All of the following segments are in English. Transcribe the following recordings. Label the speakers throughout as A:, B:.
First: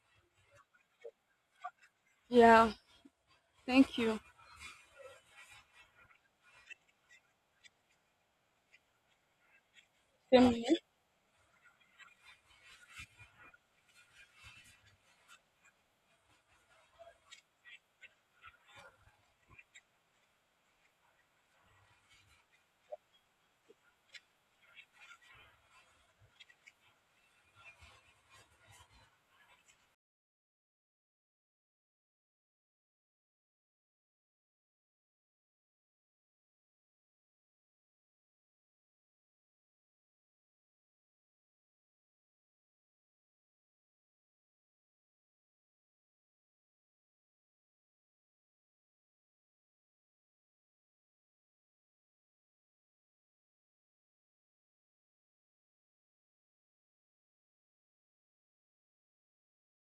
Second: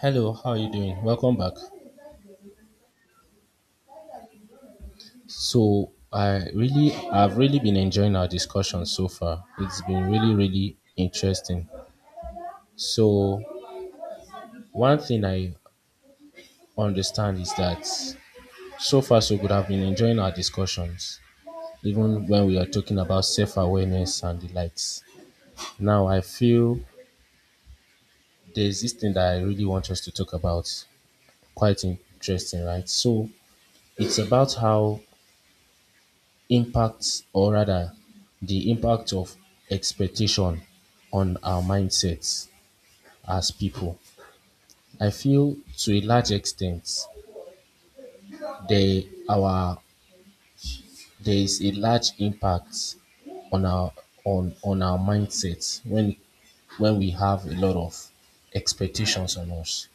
A: Hello, how are you doing? Welcome back.
B: Yeah, thank you.
A: So, I've really been enjoying our discussion so far. It's been really
B: Same here.
A: really interesting. So, one thing I understand is that so far so good I've been enjoying our discussions even when we are talking about self-awareness and the likes. Now, I feel there's this thing that I really want us to talk about. Quite interesting, right? So, it's about how impacts or rather the impact of expectation on our mindsets as people. I feel to a large extent they our there is a large impact on our on our mindsets when we have a lot of expectations on us.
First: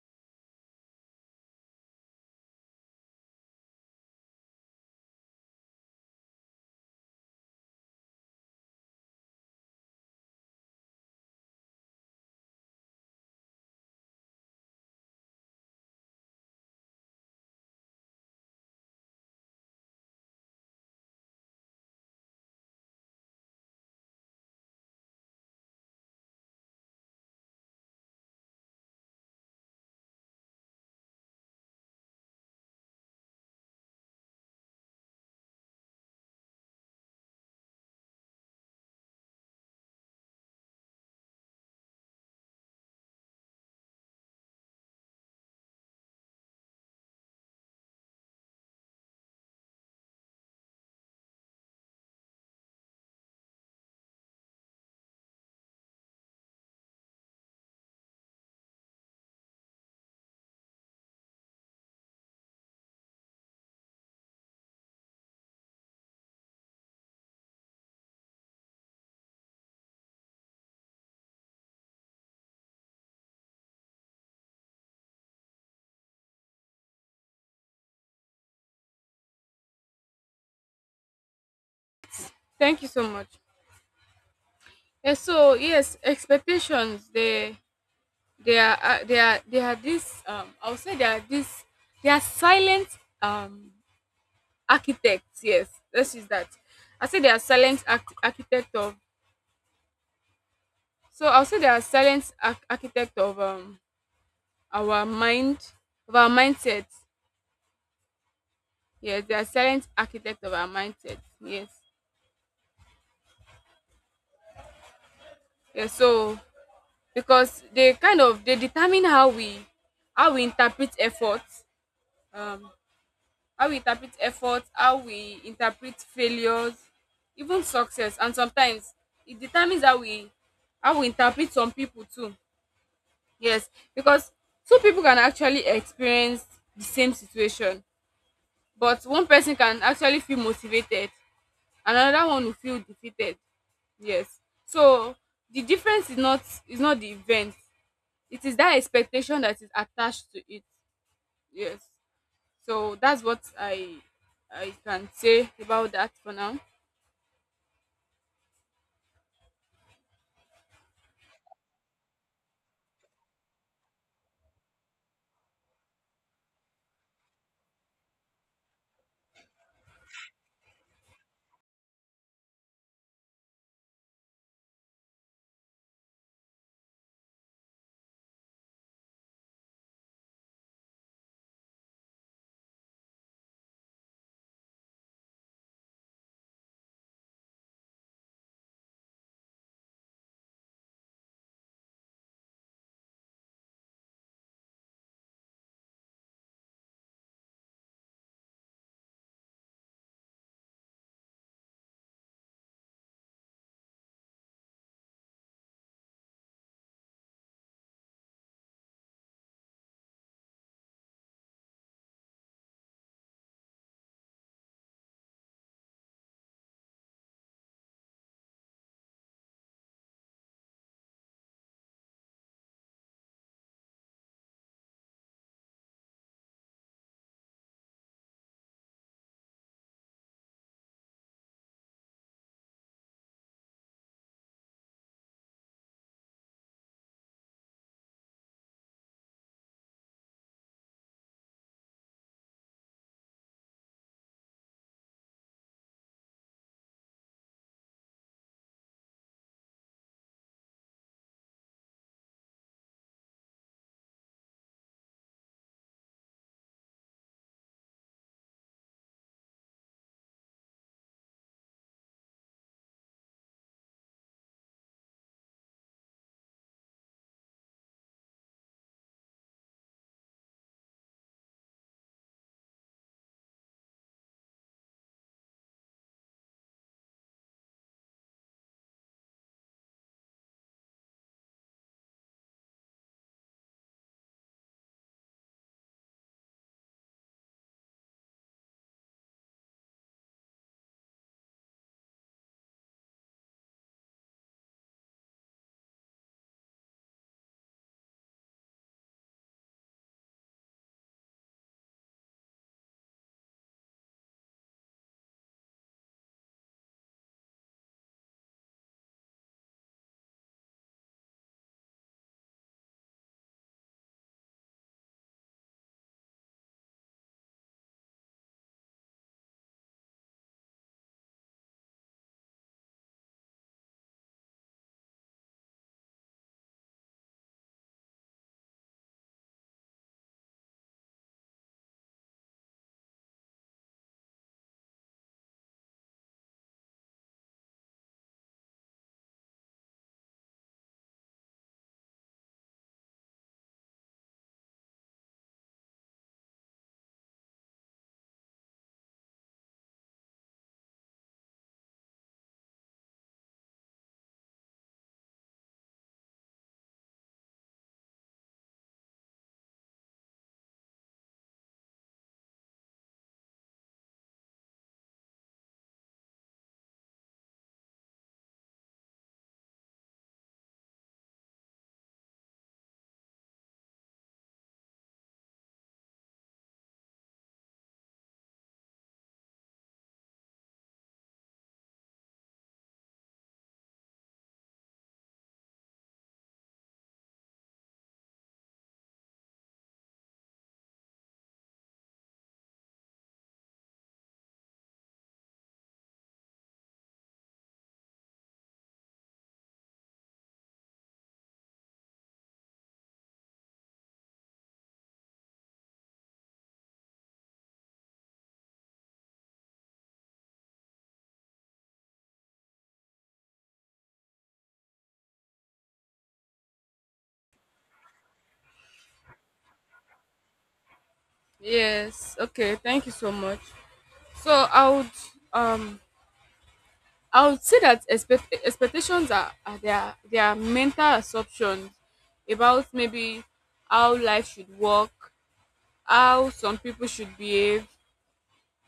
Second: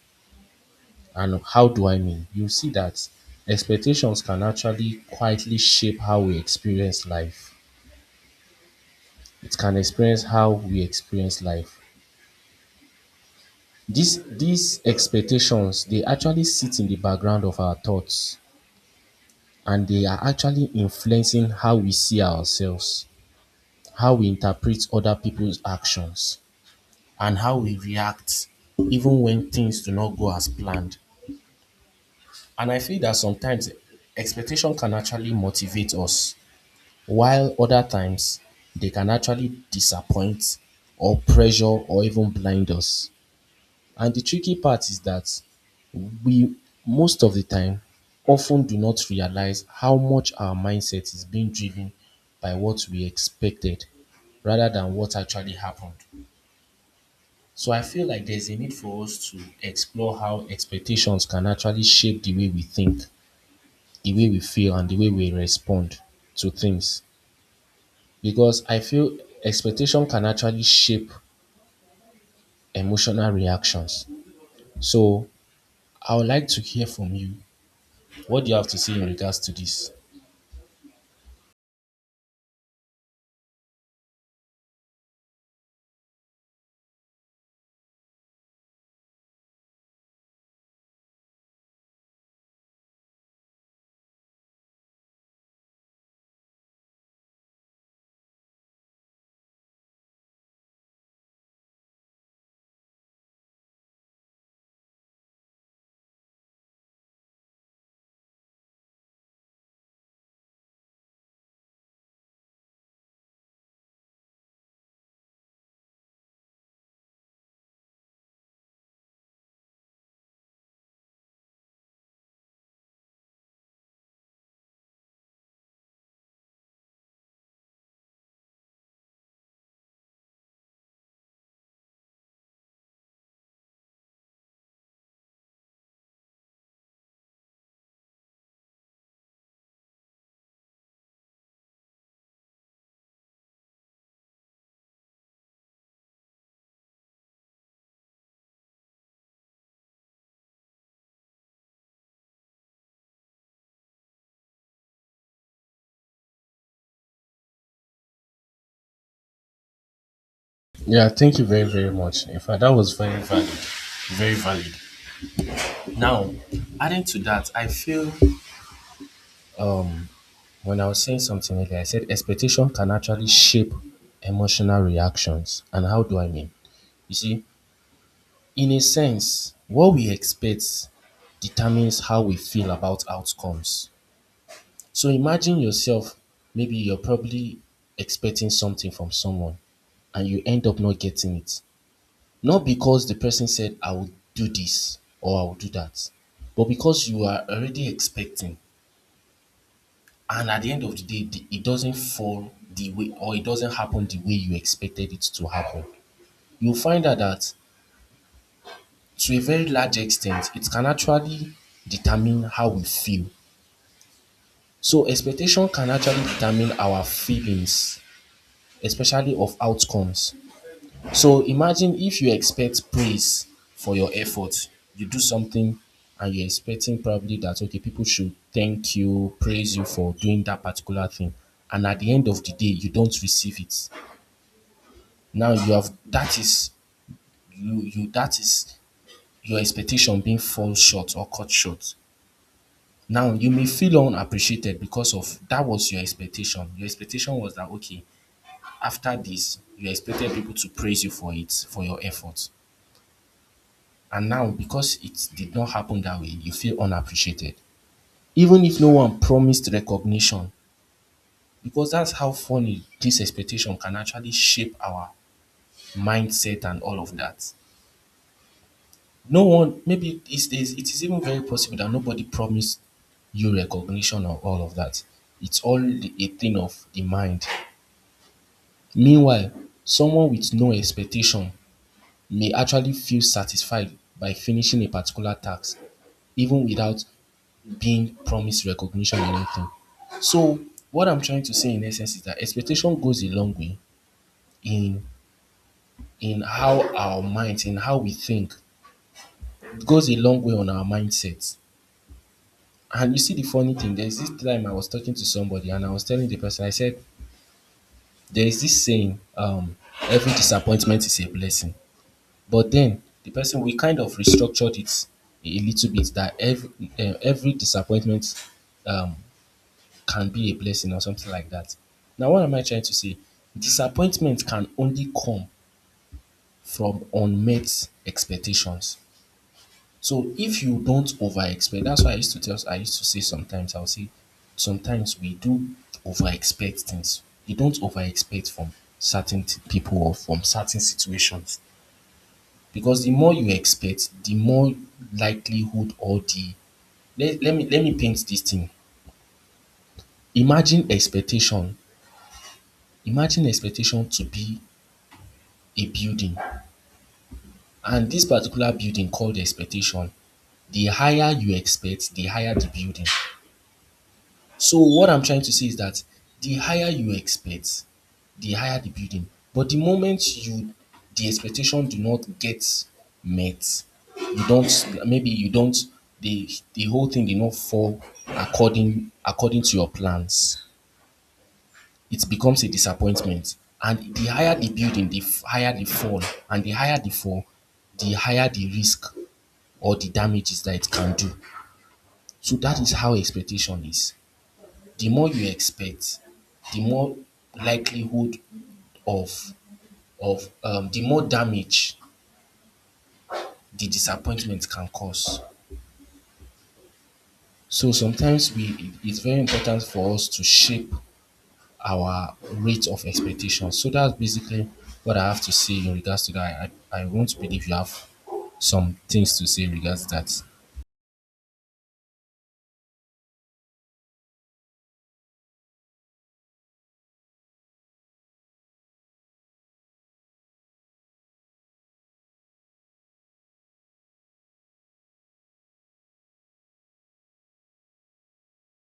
A: And how do I mean? You see that expectations can actually quietly shape how we experience life. It can experience how we experience life. These expectations, they actually sit in the background of our thoughts, and they are actually influencing how we see ourselves, how we interpret other people's actions, and how we react even when things do not go as planned. And I feel that sometimes expectation can actually motivate us, while other times they can actually disappoint or pressure or even blind us. And the tricky part is that we most of the time often do not realize how much our mindset is being driven by what we expected rather than what actually happened. So I feel like there's a need for us to explore how expectations can actually shape the way we think, the way we feel, and the way we respond to things. Because I feel expectation can actually shape emotional reactions. So I would like to hear from you. What do you have to say in regards to this?
B: Thank you so much. And so yes, expectations they are they are they are this I would say they are silent um architects. Yes, this is that. I say they are silent arch- architect of So I'll say they are silent arch- architect of our mind our mindset. Yes, they are silent architect of our mindset. Yes. Yeah, so because they kind of they determine how we interpret effort, um how we interpret failures, even success. And sometimes it determines how we interpret some people too, yes. Because two people can actually experience the same situation, but one person can actually feel motivated, another one will feel defeated, yes. So the difference is not the event, it is that expectation that is attached to it, yes. So that's what I can say about that for now.
A: Yeah, thank you very, very much. In fact, that was very valid. Very valid. Now, adding to that, I feel um when I was saying something earlier, I said expectation can actually shape emotional reactions. And how do I mean? You see, in a sense, what we expect determines how we feel about outcomes. So imagine yourself, maybe you're probably expecting something from someone and you end up not getting it. Not because the person said, I will do this or I will do that, but because you are already expecting. And at the end of the day, it doesn't fall the way or it doesn't happen the way you expected it to happen. You'll find out that to a very large extent, it can actually determine how we feel. So expectation can actually determine our feelings, especially of outcomes. So imagine if you expect praise for your effort. You do something and you're expecting probably that okay, people should thank you, praise you for doing that particular thing. And at the end of the day, you don't receive it. Now you have that is you you that is your expectation being fall short or cut short. Now you may feel unappreciated because of that was your expectation. Your expectation was that okay, after this, you expected people to praise you for it, for your effort. And now, because it did not happen that way, you feel unappreciated. Even if no one promised recognition, because that's how funny this expectation can actually shape our mindset and all of that. No one, maybe it is even very possible that nobody promised you recognition or all of that. It's all a thing of the mind. Meanwhile, someone with no expectation may actually feel satisfied by finishing a particular task, even without being promised recognition or anything. So what I'm trying to say in essence is that expectation goes a long way in how our minds, in how we think. It goes a long way on our mindset. And you see the funny thing, there's this time I was talking to somebody and I was telling the person, I said, there is this saying, every disappointment is a blessing. But then the person we kind of restructured it a little bit that every disappointment um, can be a blessing or something like that. Now, what am I trying to say? Disappointment can only come from unmet expectations. So if you don't over expect, that's why I used to say sometimes, I'll say sometimes we do over expect things. You don't over expect from certain people or from certain situations. Because the more you expect, the more likelihood or the let me paint this thing. Imagine expectation. Imagine expectation to be a building. And this particular building called expectation, the higher you expect, the higher the building. So what I'm trying to say is that the higher you expect, the higher the building. But the moment you the expectation do not get met, you don't maybe you don't the whole thing did not fall according to your plans. It becomes a disappointment. And the higher the building, higher the fall. And the higher the fall, the higher the risk or the damages that it can do. So that is how expectation is. The more you expect, the more likelihood of of the more damage the disappointment can cause. So sometimes we it's very important for us to shape our rate of expectation. So that's basically what I have to say in regards to that. I won't believe you have some things to say in regards to that.
B: Yes, okay, thank you so much. So i would um i would say that expectations are, are their mental assumptions about maybe how life should work, how some people should behave,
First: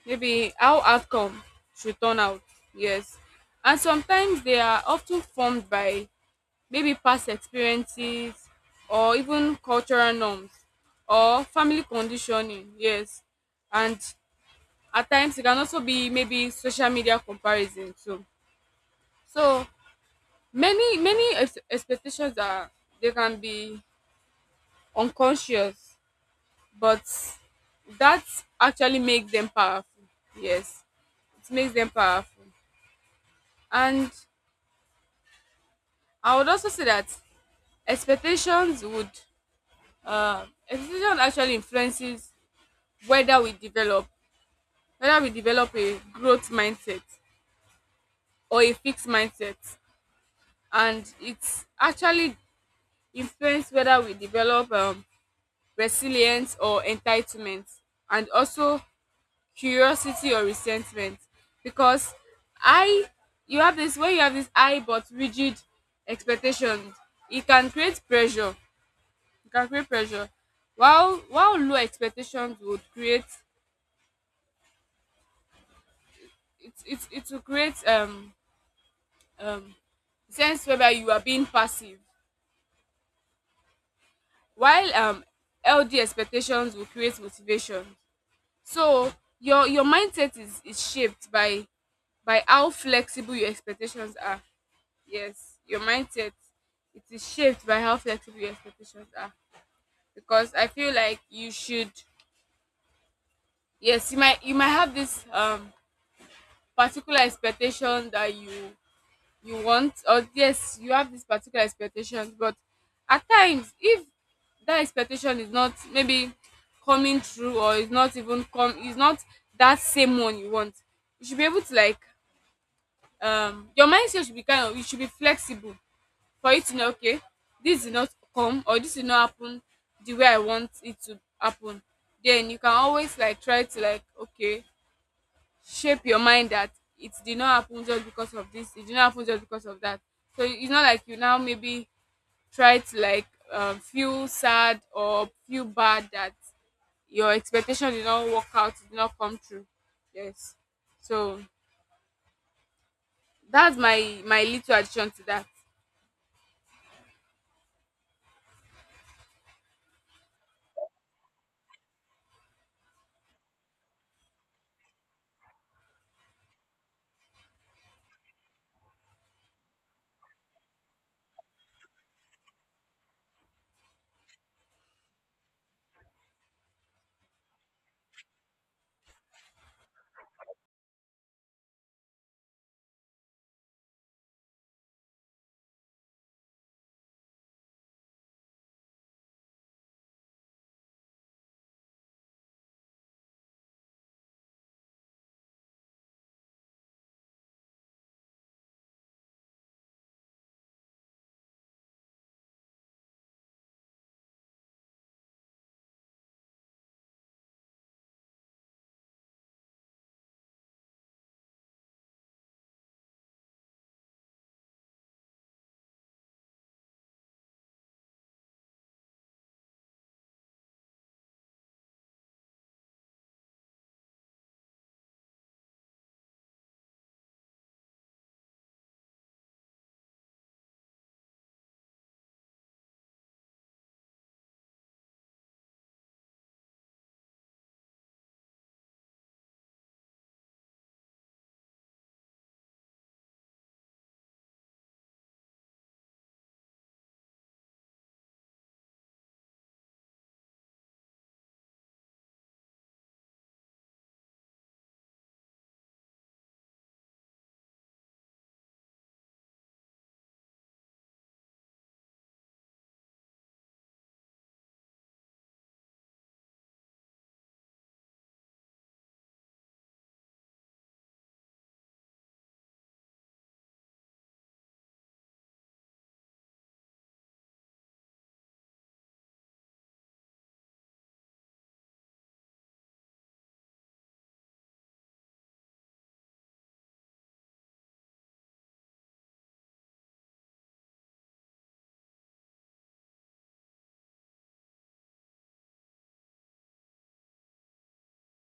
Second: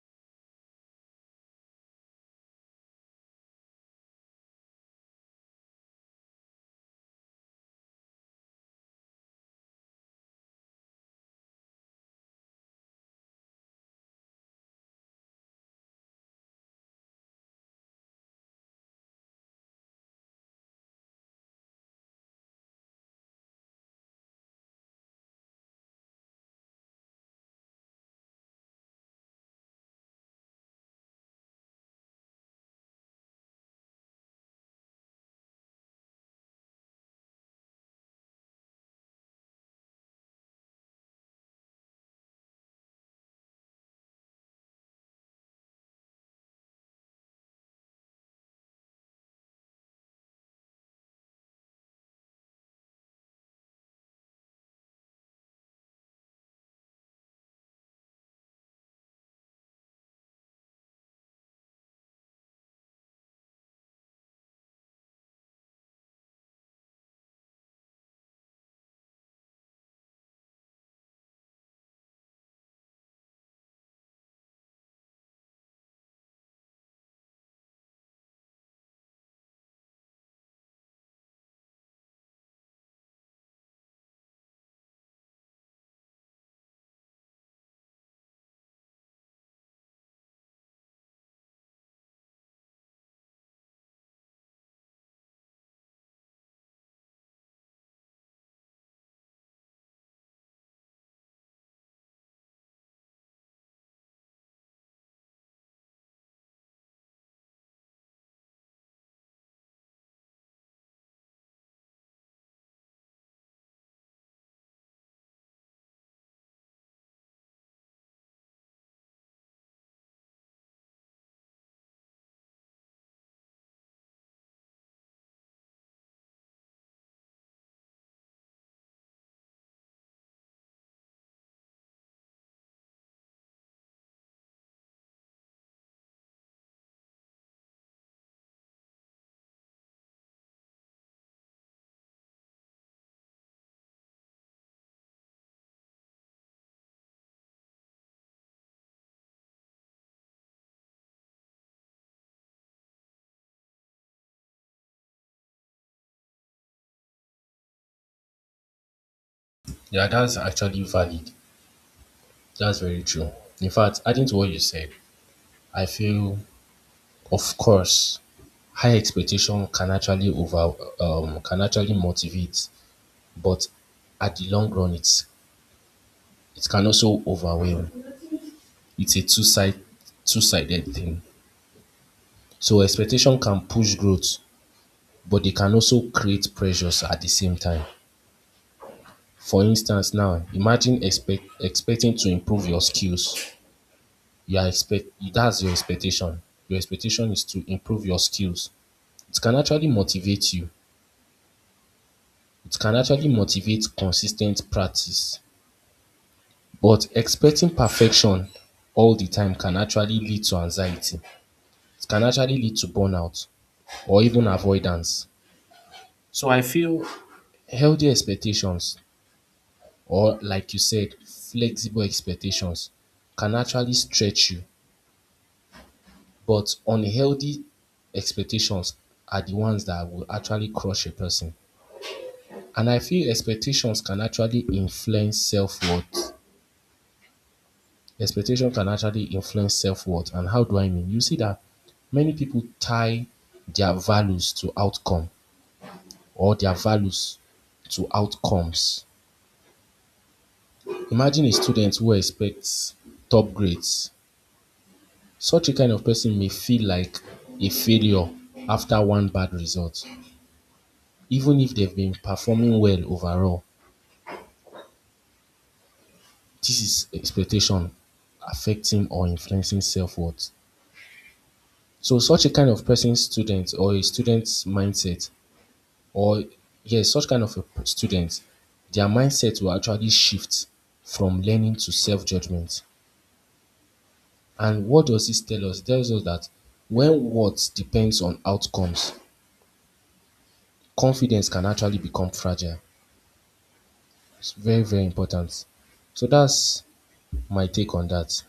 B: maybe how outcome should turn out, yes. And sometimes they are often formed by maybe past experiences, or even cultural norms, or family conditioning, yes. And at times it can also be maybe social media comparison too. So many ex- expectations are, they can be unconscious, but that actually makes them powerful, yes. It makes them powerful. And I would also say that expectations would uh expectations actually influences whether we develop, whether we develop a growth mindset or a fixed mindset. And it's actually influence whether we develop resilience or entitlement, and also curiosity or resentment. Because I you have this, when you have this high but rigid expectations, it can create pressure, it can create pressure. While low expectations would create, it will create um sense whether you are being passive, while healthy expectations will create motivation. So your mindset is shaped by how flexible your expectations are. Yes, your mindset, it is shaped by how flexible your expectations are. Because I feel like you should, yes, you might have this particular expectation that you want, or yes, you have this particular expectation, but at times if that expectation is not maybe coming true, or is not that same one you want, you should be able to, like, your mindset should be kind of, you should be flexible for it, to know okay, this did not come, or this did not happen the way I want it to happen. Then you can always, like, try to, like, okay, shape your mind that it did not happen just because of this, it did not happen just because of that. So it's not like you now maybe try to, like, feel sad or feel bad that your expectation did not work out, it did not come true, yes. So that's my my little addition to that.
A: Yeah, that's actually valid. That's very true. In fact, adding to what you said, I feel, of course, high expectation can actually over can actually motivate, but at the long run, it can also overwhelm. It's a two sided thing. So expectation can push growth, but they can also create pressures at the same time. For instance, now imagine expecting to improve your skills. You are expect that's your expectation. Your expectation is to improve your skills. It can actually motivate you. It can actually motivate consistent practice, but expecting perfection all the time can actually lead to anxiety. It can actually lead to burnout or even avoidance. So I feel healthy expectations, or like you said, flexible expectations can actually stretch you, but unhealthy expectations are the ones that will actually crush a person. And I feel expectations can actually influence self-worth. Expectation can actually influence self-worth. And how do I mean? You see that many people tie their values to outcome their values to outcomes. Imagine a student who expects top grades. Such a kind of person may feel like a failure after one bad result, even if they've been performing well overall. This is expectation affecting or influencing self worth. So, such a kind of person, student, or a student's mindset, or yes, such kind of a student, their mindset will actually shift from learning to self-judgment. And what does this tell us? It tells us that when what depends on outcomes, confidence can actually become fragile. It's very, very important. So that's my take on that.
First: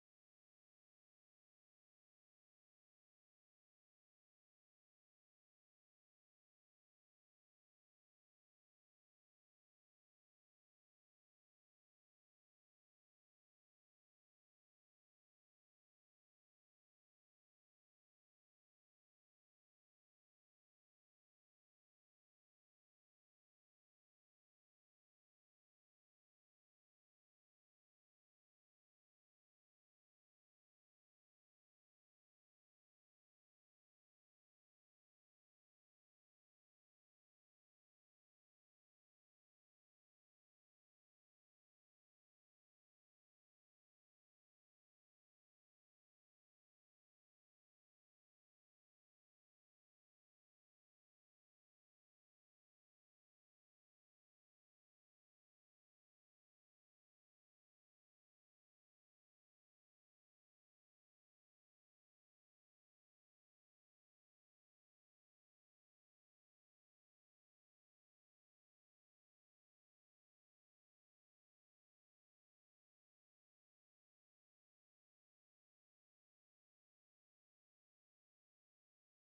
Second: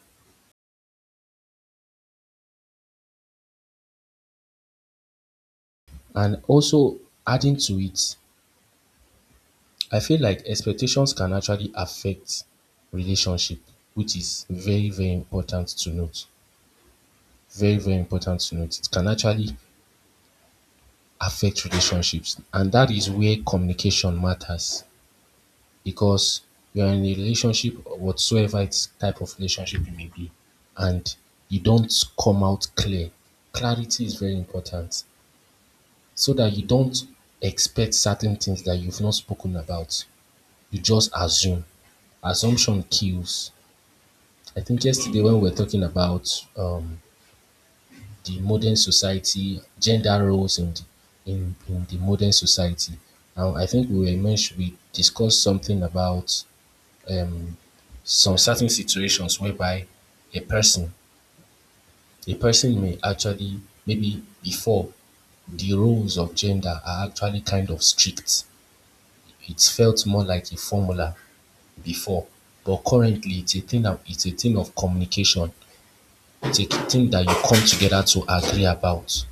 A: And also, adding to it, I feel like expectations can actually affect relationship, which is very, very important to note. Very, very important to note. It can actually affect relationships, and that is where communication matters, because you're in a relationship, whatsoever it's type of relationship it may be, and you don't come out clear. Clarity is very important so that you don't expect certain things that you've not spoken about. You just assume. Assumption kills. I think yesterday when we were talking about um the modern society, gender roles in the modern society. And I think we discussed something about um, some certain situations whereby a person, a person may actually, maybe before, the roles of gender are actually kind of strict. It felt more like a formula before, but currently it's a thing of communication. It's a thing that you come together to agree about.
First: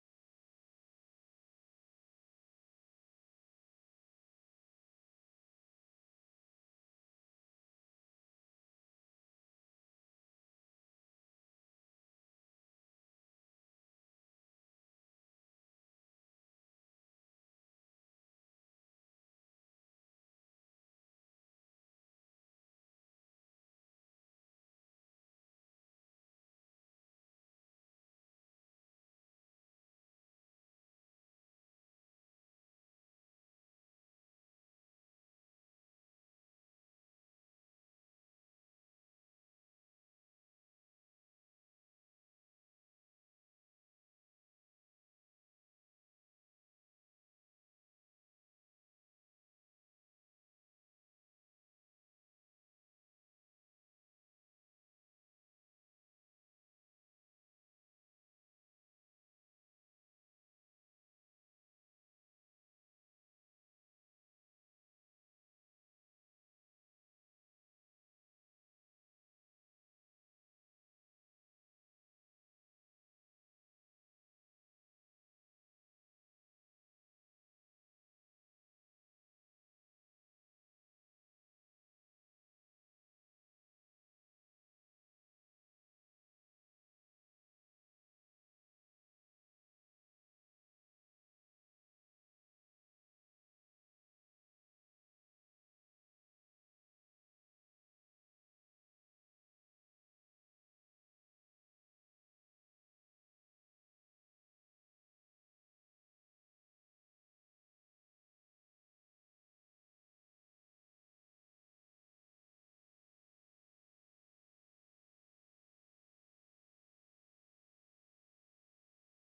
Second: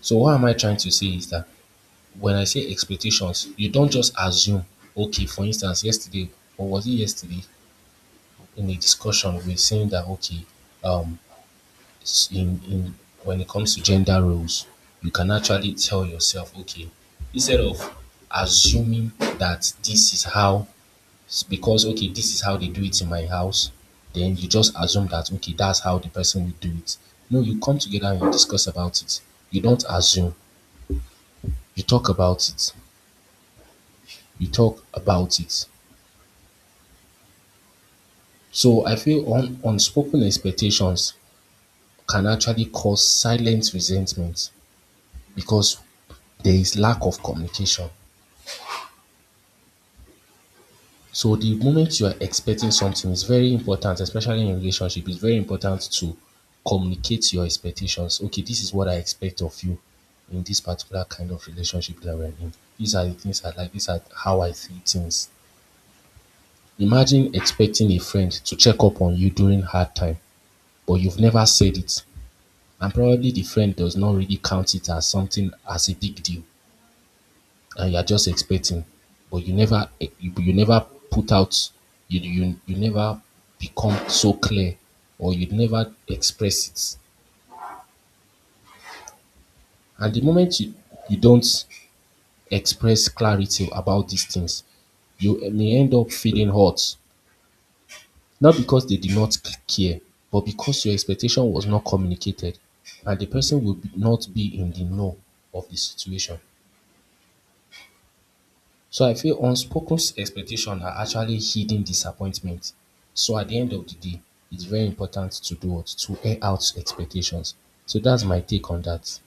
A: So what am I trying to say is that when I say expectations, you don't just assume. Okay, for instance, yesterday, or was it yesterday, in a discussion, we saying that okay, um, s- in when it comes to gender roles, you can actually tell yourself, okay, instead of assuming that this is how, because okay, this is how they do it in my house, then you just assume that okay, that's how the person will do it. No, you come together and you discuss about it. You don't assume. You talk about it. You talk about it. So I feel unspoken expectations can actually cause silent resentment because there is lack of communication. So the moment you are expecting something is very important, especially in relationship, it's very important to communicate your expectations. Okay, this is what I expect of you in this particular kind of relationship that we're in. These are the things I like, these are how I see things. Imagine expecting a friend to check up on you during hard time, but you've never said it. And probably the friend does not really count it as something as a big deal and you're just expecting, but you never you never put out, you never become so clear, or you never express it. And the moment you don't express clarity about these things, you may end up feeling hurt, not because they did not care, but because your expectation was not communicated and the person will not be in the know of the situation. So I feel unspoken expectations are actually hidden disappointment. So at the end of the day, it's very important to do what? To air out expectations. So that's my take on that.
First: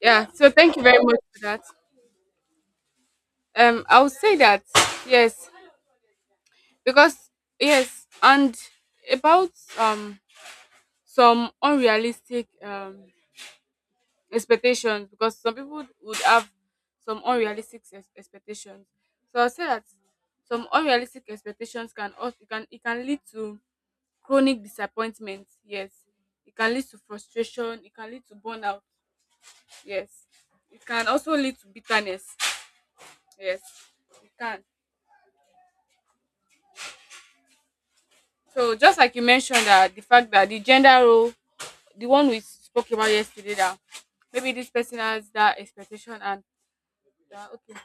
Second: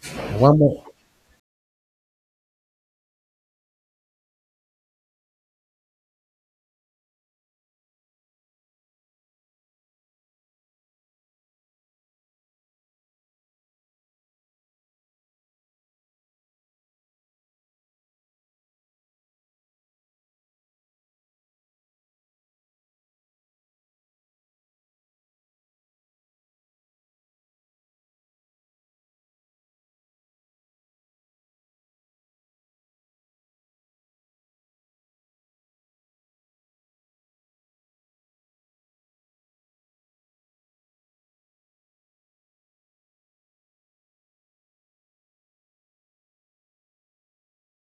B: Yeah, so
A: One
B: thank you
A: more.
B: very much for that. I would say that, yes, because, yes, and about um some unrealistic expectations, because some people would have some unrealistic ex- expectations. So I'll say that some unrealistic expectations can also, it can lead to chronic disappointment. Yes, it can lead to frustration. It can lead to burnout. Yes, it can also lead to bitterness. Yes, it can. So just like you mentioned, that the fact that the gender role, the one we spoke about yesterday, that maybe this person has that expectation and that okay,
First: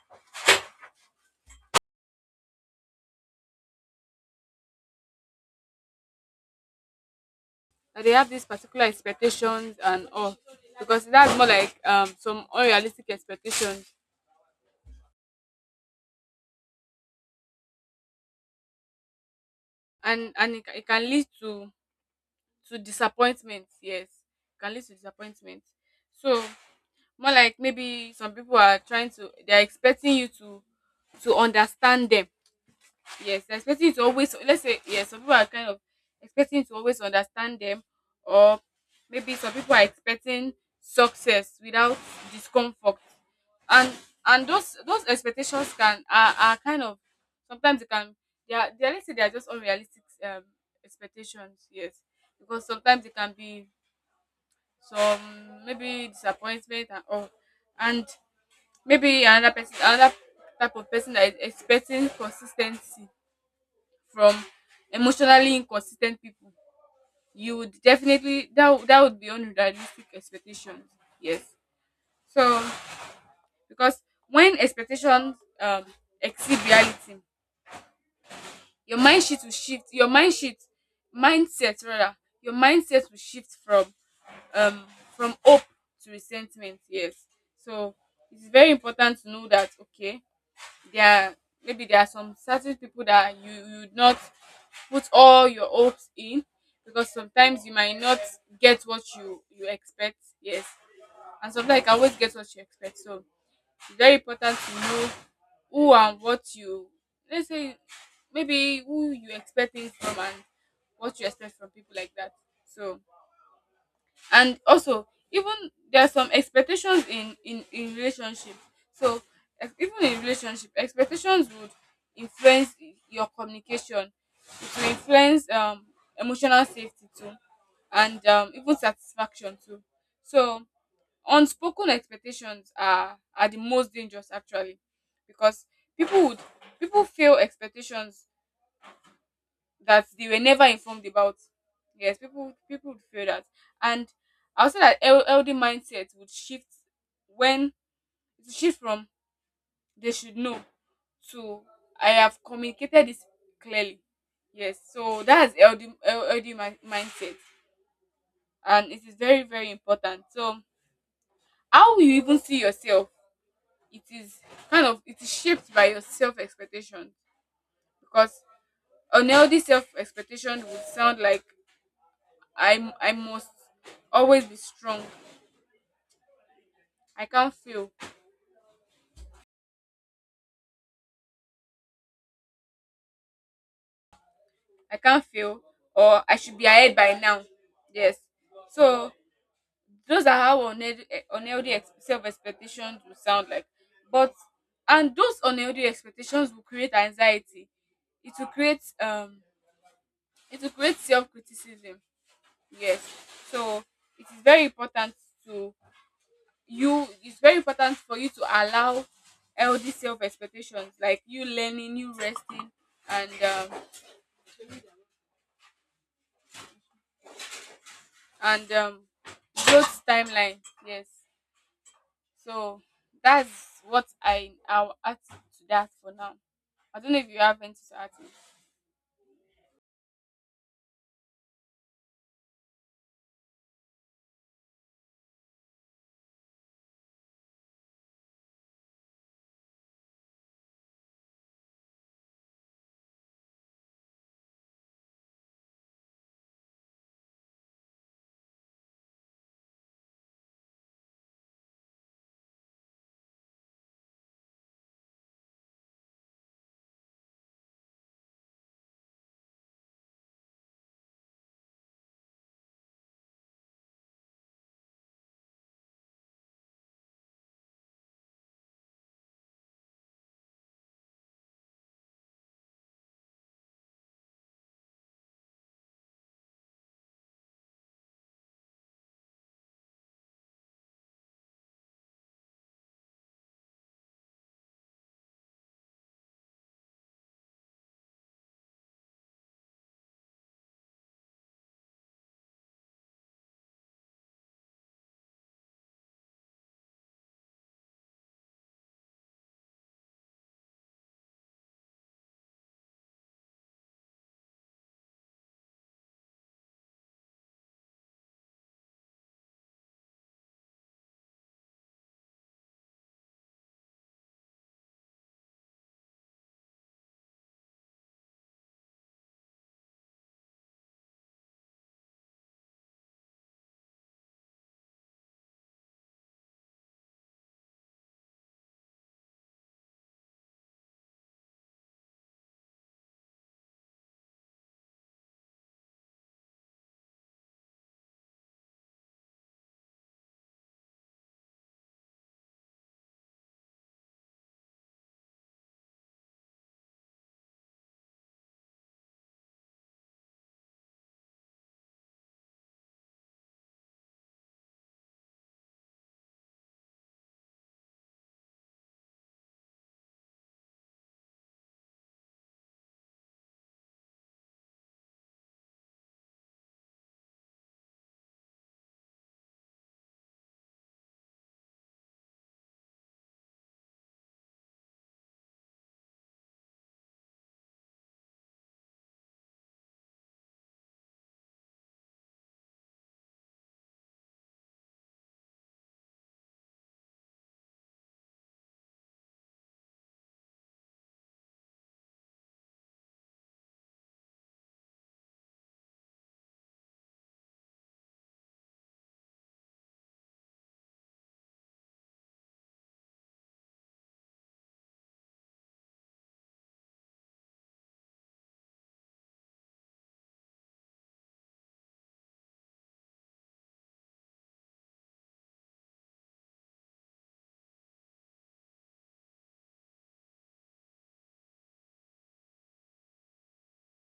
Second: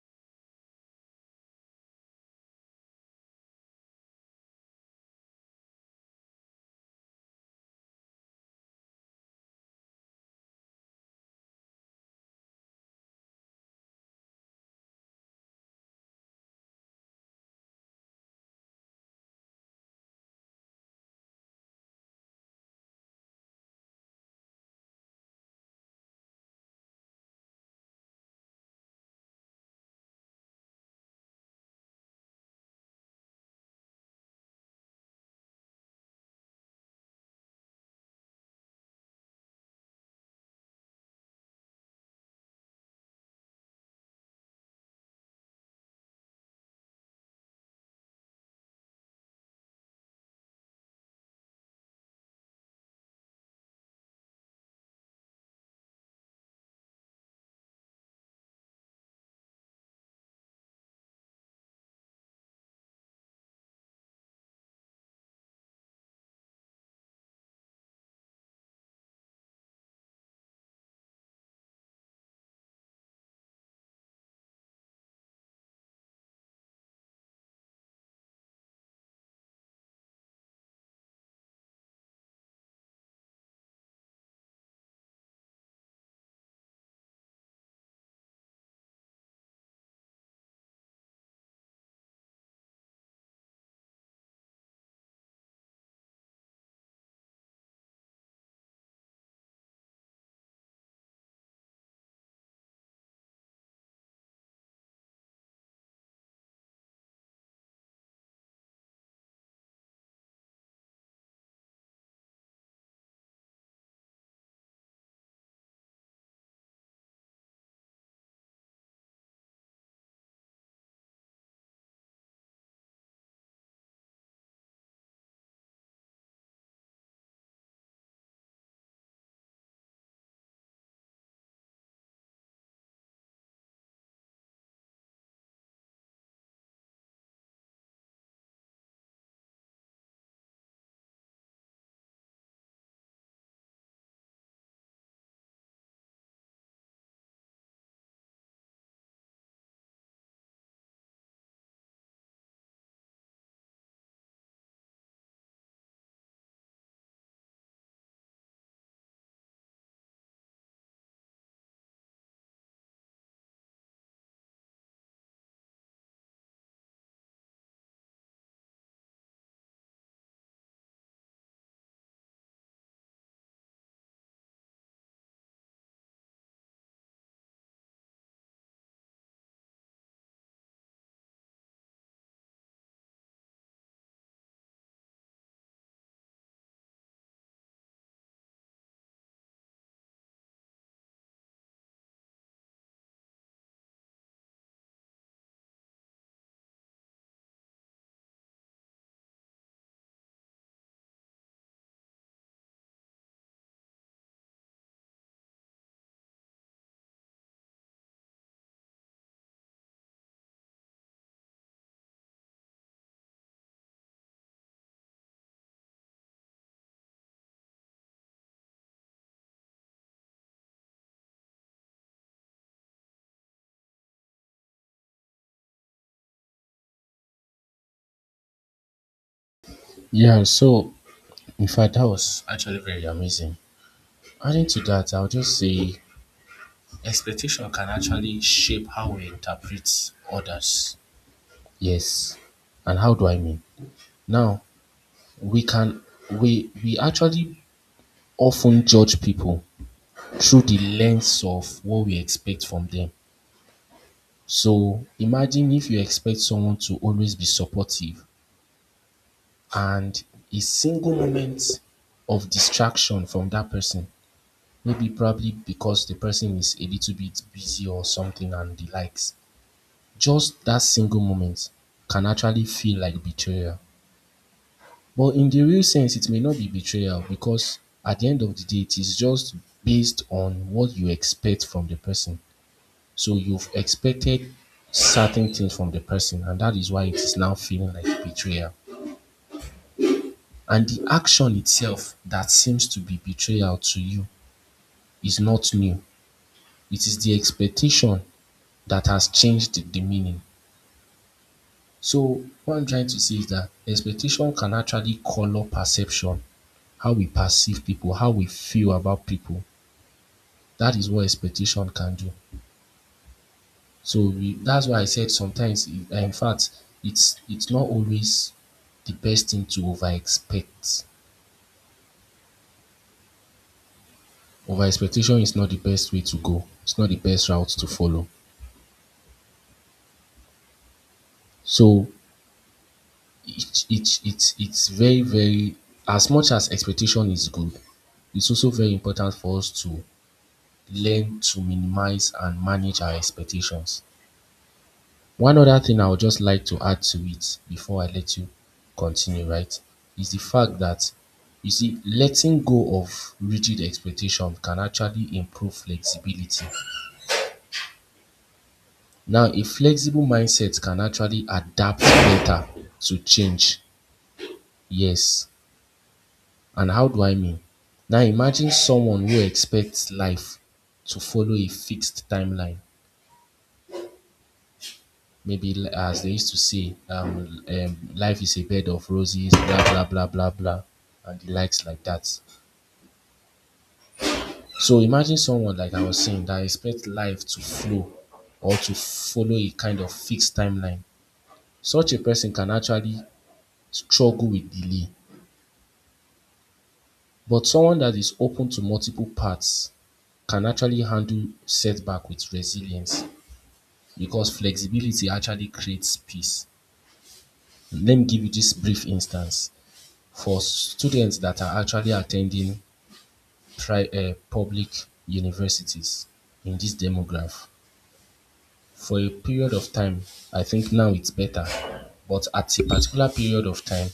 B: that they have these particular expectations and all, because that's more like some unrealistic expectations. And it, ca- it can lead to disappointment, yes, it can lead to disappointment. So more like, maybe some people are trying to, they're expecting you to understand them. Yes, they're expecting you to always, let's say, yes, some people are kind of expecting you to always understand them. Or maybe some people are expecting success without discomfort. And and those expectations can, are kind of, sometimes they can, they are, let's say they are just unrealistic expectations, yes. Because sometimes it can be some maybe disappointment and all. And maybe another person, another type of person that is expecting consistency from emotionally inconsistent people, you would definitely, that would be unrealistic expectations, yes. So because when expectations um exceed reality, your mindset, rather, your mindset will shift um from hope to resentment, yes. So it's very important to know that okay, there are, maybe there are some certain people that you would not put all your hopes in, because sometimes you might not get what you expect, yes. And sometimes you can always get what you expect. So it's very important to know who and what you, let's say, maybe who you expect things from, and what you expect from people like that. So, and also, even there are some expectations in in relationship. So ex- even in relationship, expectations would influence your communication, it will influence emotional safety too, and even satisfaction too. So unspoken expectations are the most dangerous actually, because people would people fail expectations that they were never informed about. Yes, people would feel that. And I would say that LD mindset would shift when, it would shift from they should know to I have communicated this clearly. Yes, so that's LD mi- mindset, and it is very very important. So how you even see yourself, it is kind of, it is shaped by your self expectation. Because an LD self expectation would sound like I must always be strong. I can't fail. I can't fail, or I should be ahead by now. Yes. So those are how unhealthy, unhealthy ex- self-expectations will sound like. But, and those unhealthy expectations will create anxiety. It will create um it will create self-criticism. Yes. So it is very important to, you it's very important for you to allow healthy self expectations, like you learning, you resting, and um and growth timeline, yes. So that's what I'll add to that for now. I don't know if you have anything to add to it.
A: Yeah, so in fact, that was actually very amazing. Adding to that, I'll just say expectation can actually shape how we interpret others. Yes. And how do I mean? Now, we can we actually often judge people through the lens of what we expect from them. So imagine if you expect someone to always be supportive, and a single moment of distraction from that person, maybe probably because the person is a little bit busy or something and the likes, just that single moment can actually feel like betrayal. But in the real sense, it may not be betrayal, because at the end of the day, it is just based on what you expect from the person. So you've expected certain things from the person, and that is why it is now feeling like betrayal. And the action itself that seems to be betrayal to you is not new. It is the expectation that has changed the meaning. So what I'm trying to say is that expectation can actually color perception, how we perceive people, how we feel about people. That is what expectation can do. So we, that's why I said sometimes, in fact, it's not always the best thing to over expect. Over expectation is not the best way to go. It's not the best route to follow. So it's very very, as much as expectation is good, it's also very important for us to learn to minimize and manage our expectations. One other thing I would just like to add to it before I let you continue, right, is the fact that, you see, letting go of rigid expectation can actually improve flexibility. Now, a flexible mindset can actually adapt better to change. Yes. And how do I mean? Now, imagine someone who expects life to follow a fixed timeline, maybe as they used to say, life is a bed of roses, blah blah blah blah blah, and the likes like that. So imagine someone like I was saying that expects life to flow or to follow a kind of fixed timeline. Such a person can actually struggle with delay. But someone that is open to multiple paths can actually handle setback with resilience, because flexibility actually creates peace. Let me give you this brief instance. For students that are actually attending public universities in this demograph for a period of time, I think now it's better, but at a particular period of time,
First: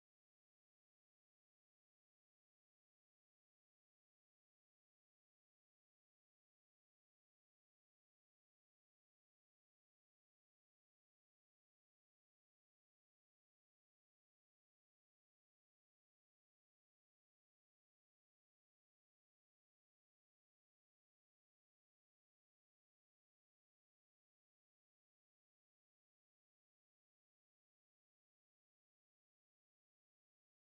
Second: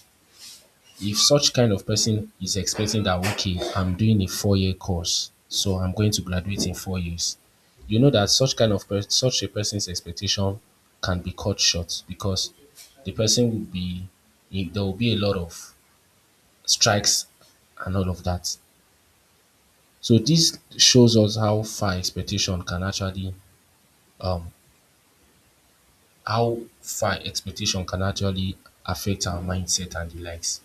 A: if such kind of person is expecting that, okay, I'm doing a 4-year course, so I'm going to graduate in 4 years, you know that such kind of such a person's expectation can be cut short because the person will be, there will be a lot of strikes and all of that. So this shows us how far expectation can actually, um how far expectation can actually affect our mindset and the likes.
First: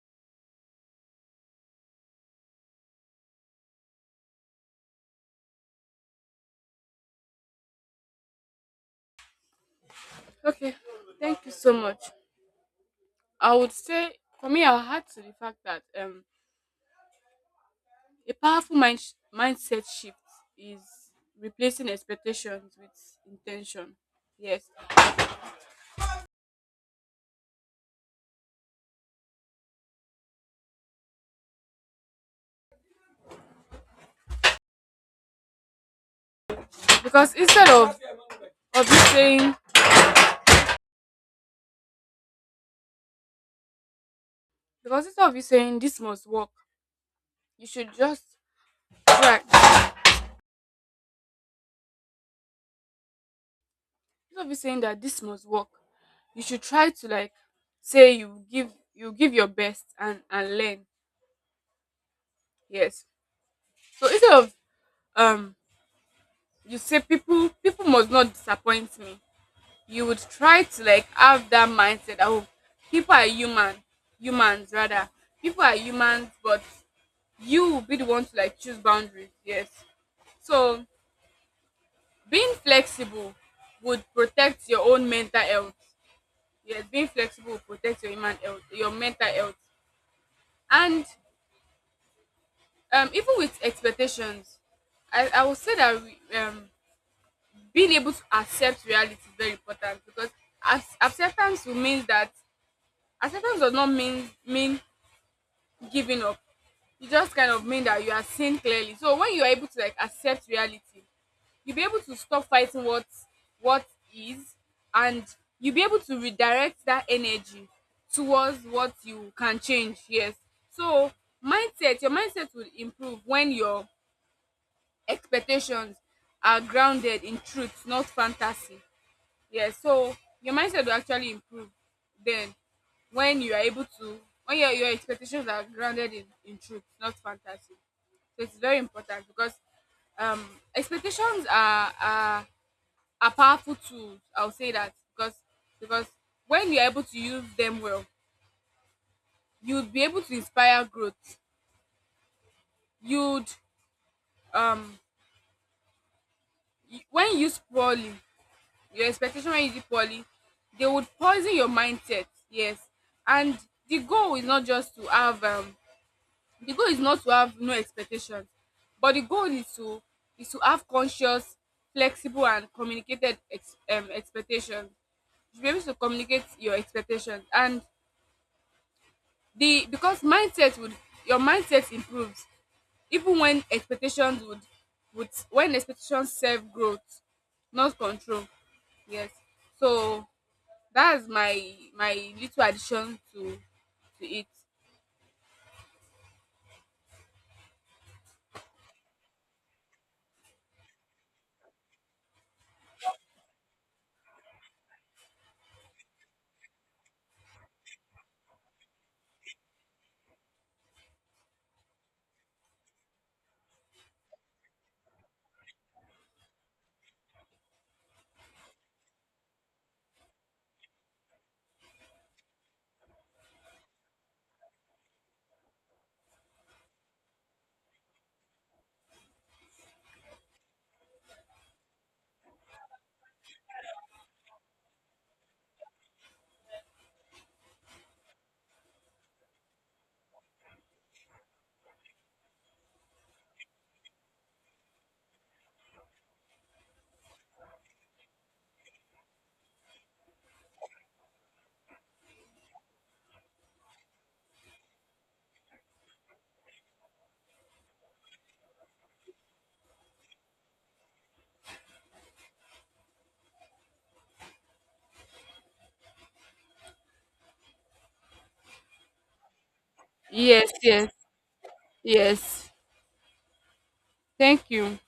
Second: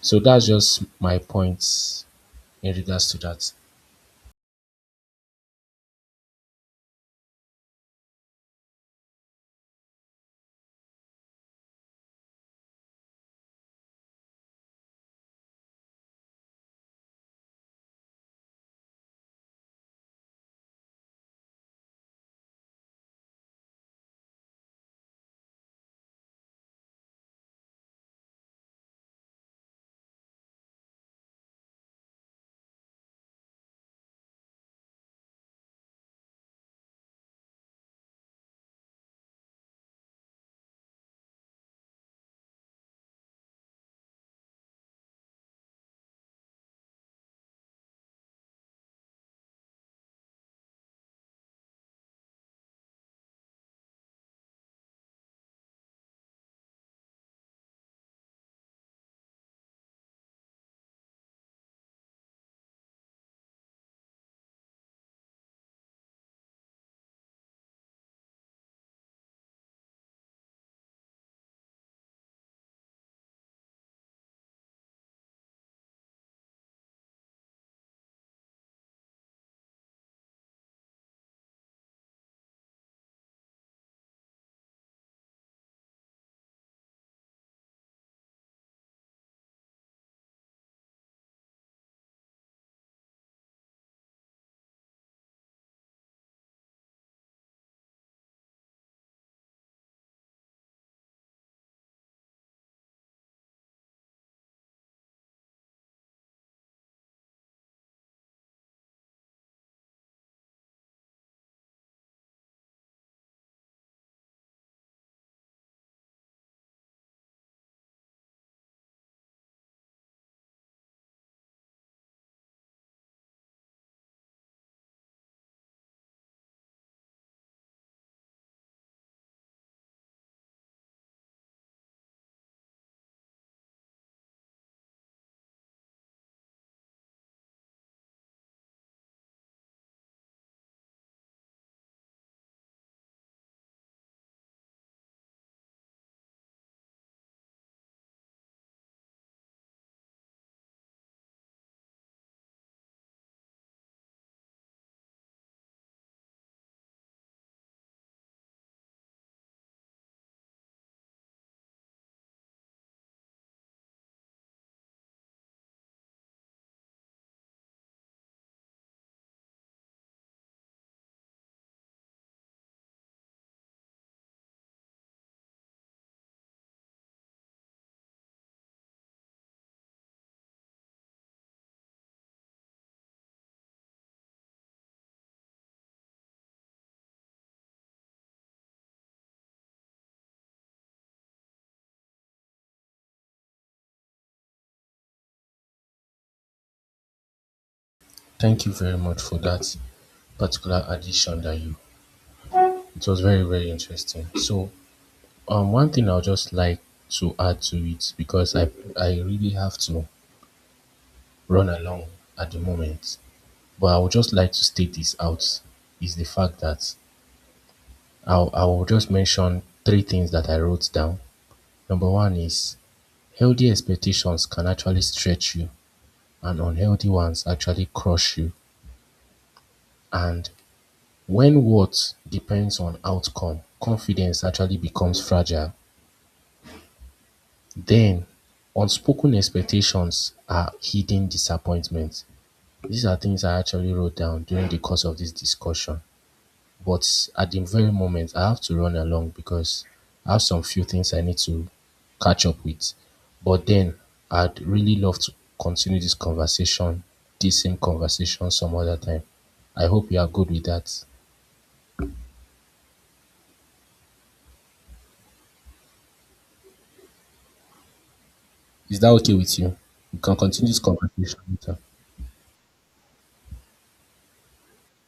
A: So that's just my point in regards to that.
B: Okay, thank you so much. I would say, for me, I'll add to the fact that a powerful mindset shift is replacing expectations with intention, yes. Because instead of you saying, because instead of you saying this must work, you should just try. Instead of you saying that this must work, you should try to, like, say, you give your best and learn. Yes. So instead of um you say, people must not disappoint me, you would try to, like, have that mindset that oh, people are human, humans rather. People are humans, but you will be the one to, like, choose boundaries. Yes. So, being flexible would protect your own mental health. Yes, being flexible will protect your human health, your mental health. And even with expectations, I would say that being able to accept reality is very important, because acceptance will mean that, acceptance does not mean giving up. It just kind of mean that you are seen clearly. So when you are able to, like, accept reality, you'll be able to stop fighting what is, and you'll be able to redirect that energy towards what you can change, yes. So mindset your mindset will improve when your expectations are grounded in truth, not fantasy. Yeah, so your mindset will actually improve then, when you are able to, when your expectations are grounded in truth, not fantasy. So it's very important because um expectations are powerful tools. I'll say that because when you're able to use them well, you'd be able to inspire growth. You'd, um when used poorly, your expectation when you did poorly, they would poison your mindset. Yes. And the goal is not just to have um the goal is not to have no expectations, but the goal is to have conscious, flexible and communicated expectations. You should be able to communicate your expectations. And the because mindset would your mindset improves, even when expectations would when expectations serve growth, not control. Yes. So that's my my little addition to it.
A: Thank you very much for that particular addition that you, it was very, very interesting. So one thing I'll just like to add to it, because I really have to run along at the moment. But I would just like to state this out, is the fact that I'll just mention 3 things that I wrote down. Number one is healthy expectations can actually stretch you, and unhealthy ones actually crush you. And when what depends on outcome, confidence actually becomes fragile. Then, unspoken expectations are hidden disappointments. These are things I actually wrote down during the course of this discussion. But at the very moment, I have to run along because I have some few things I need to catch up with. But then I'd really love to continue this conversation, this same conversation some other time. I hope you are good with that. Is that okay with you? We can continue
B: Yes,
A: this
B: yes,
A: conversation later.
B: yes. Thank you.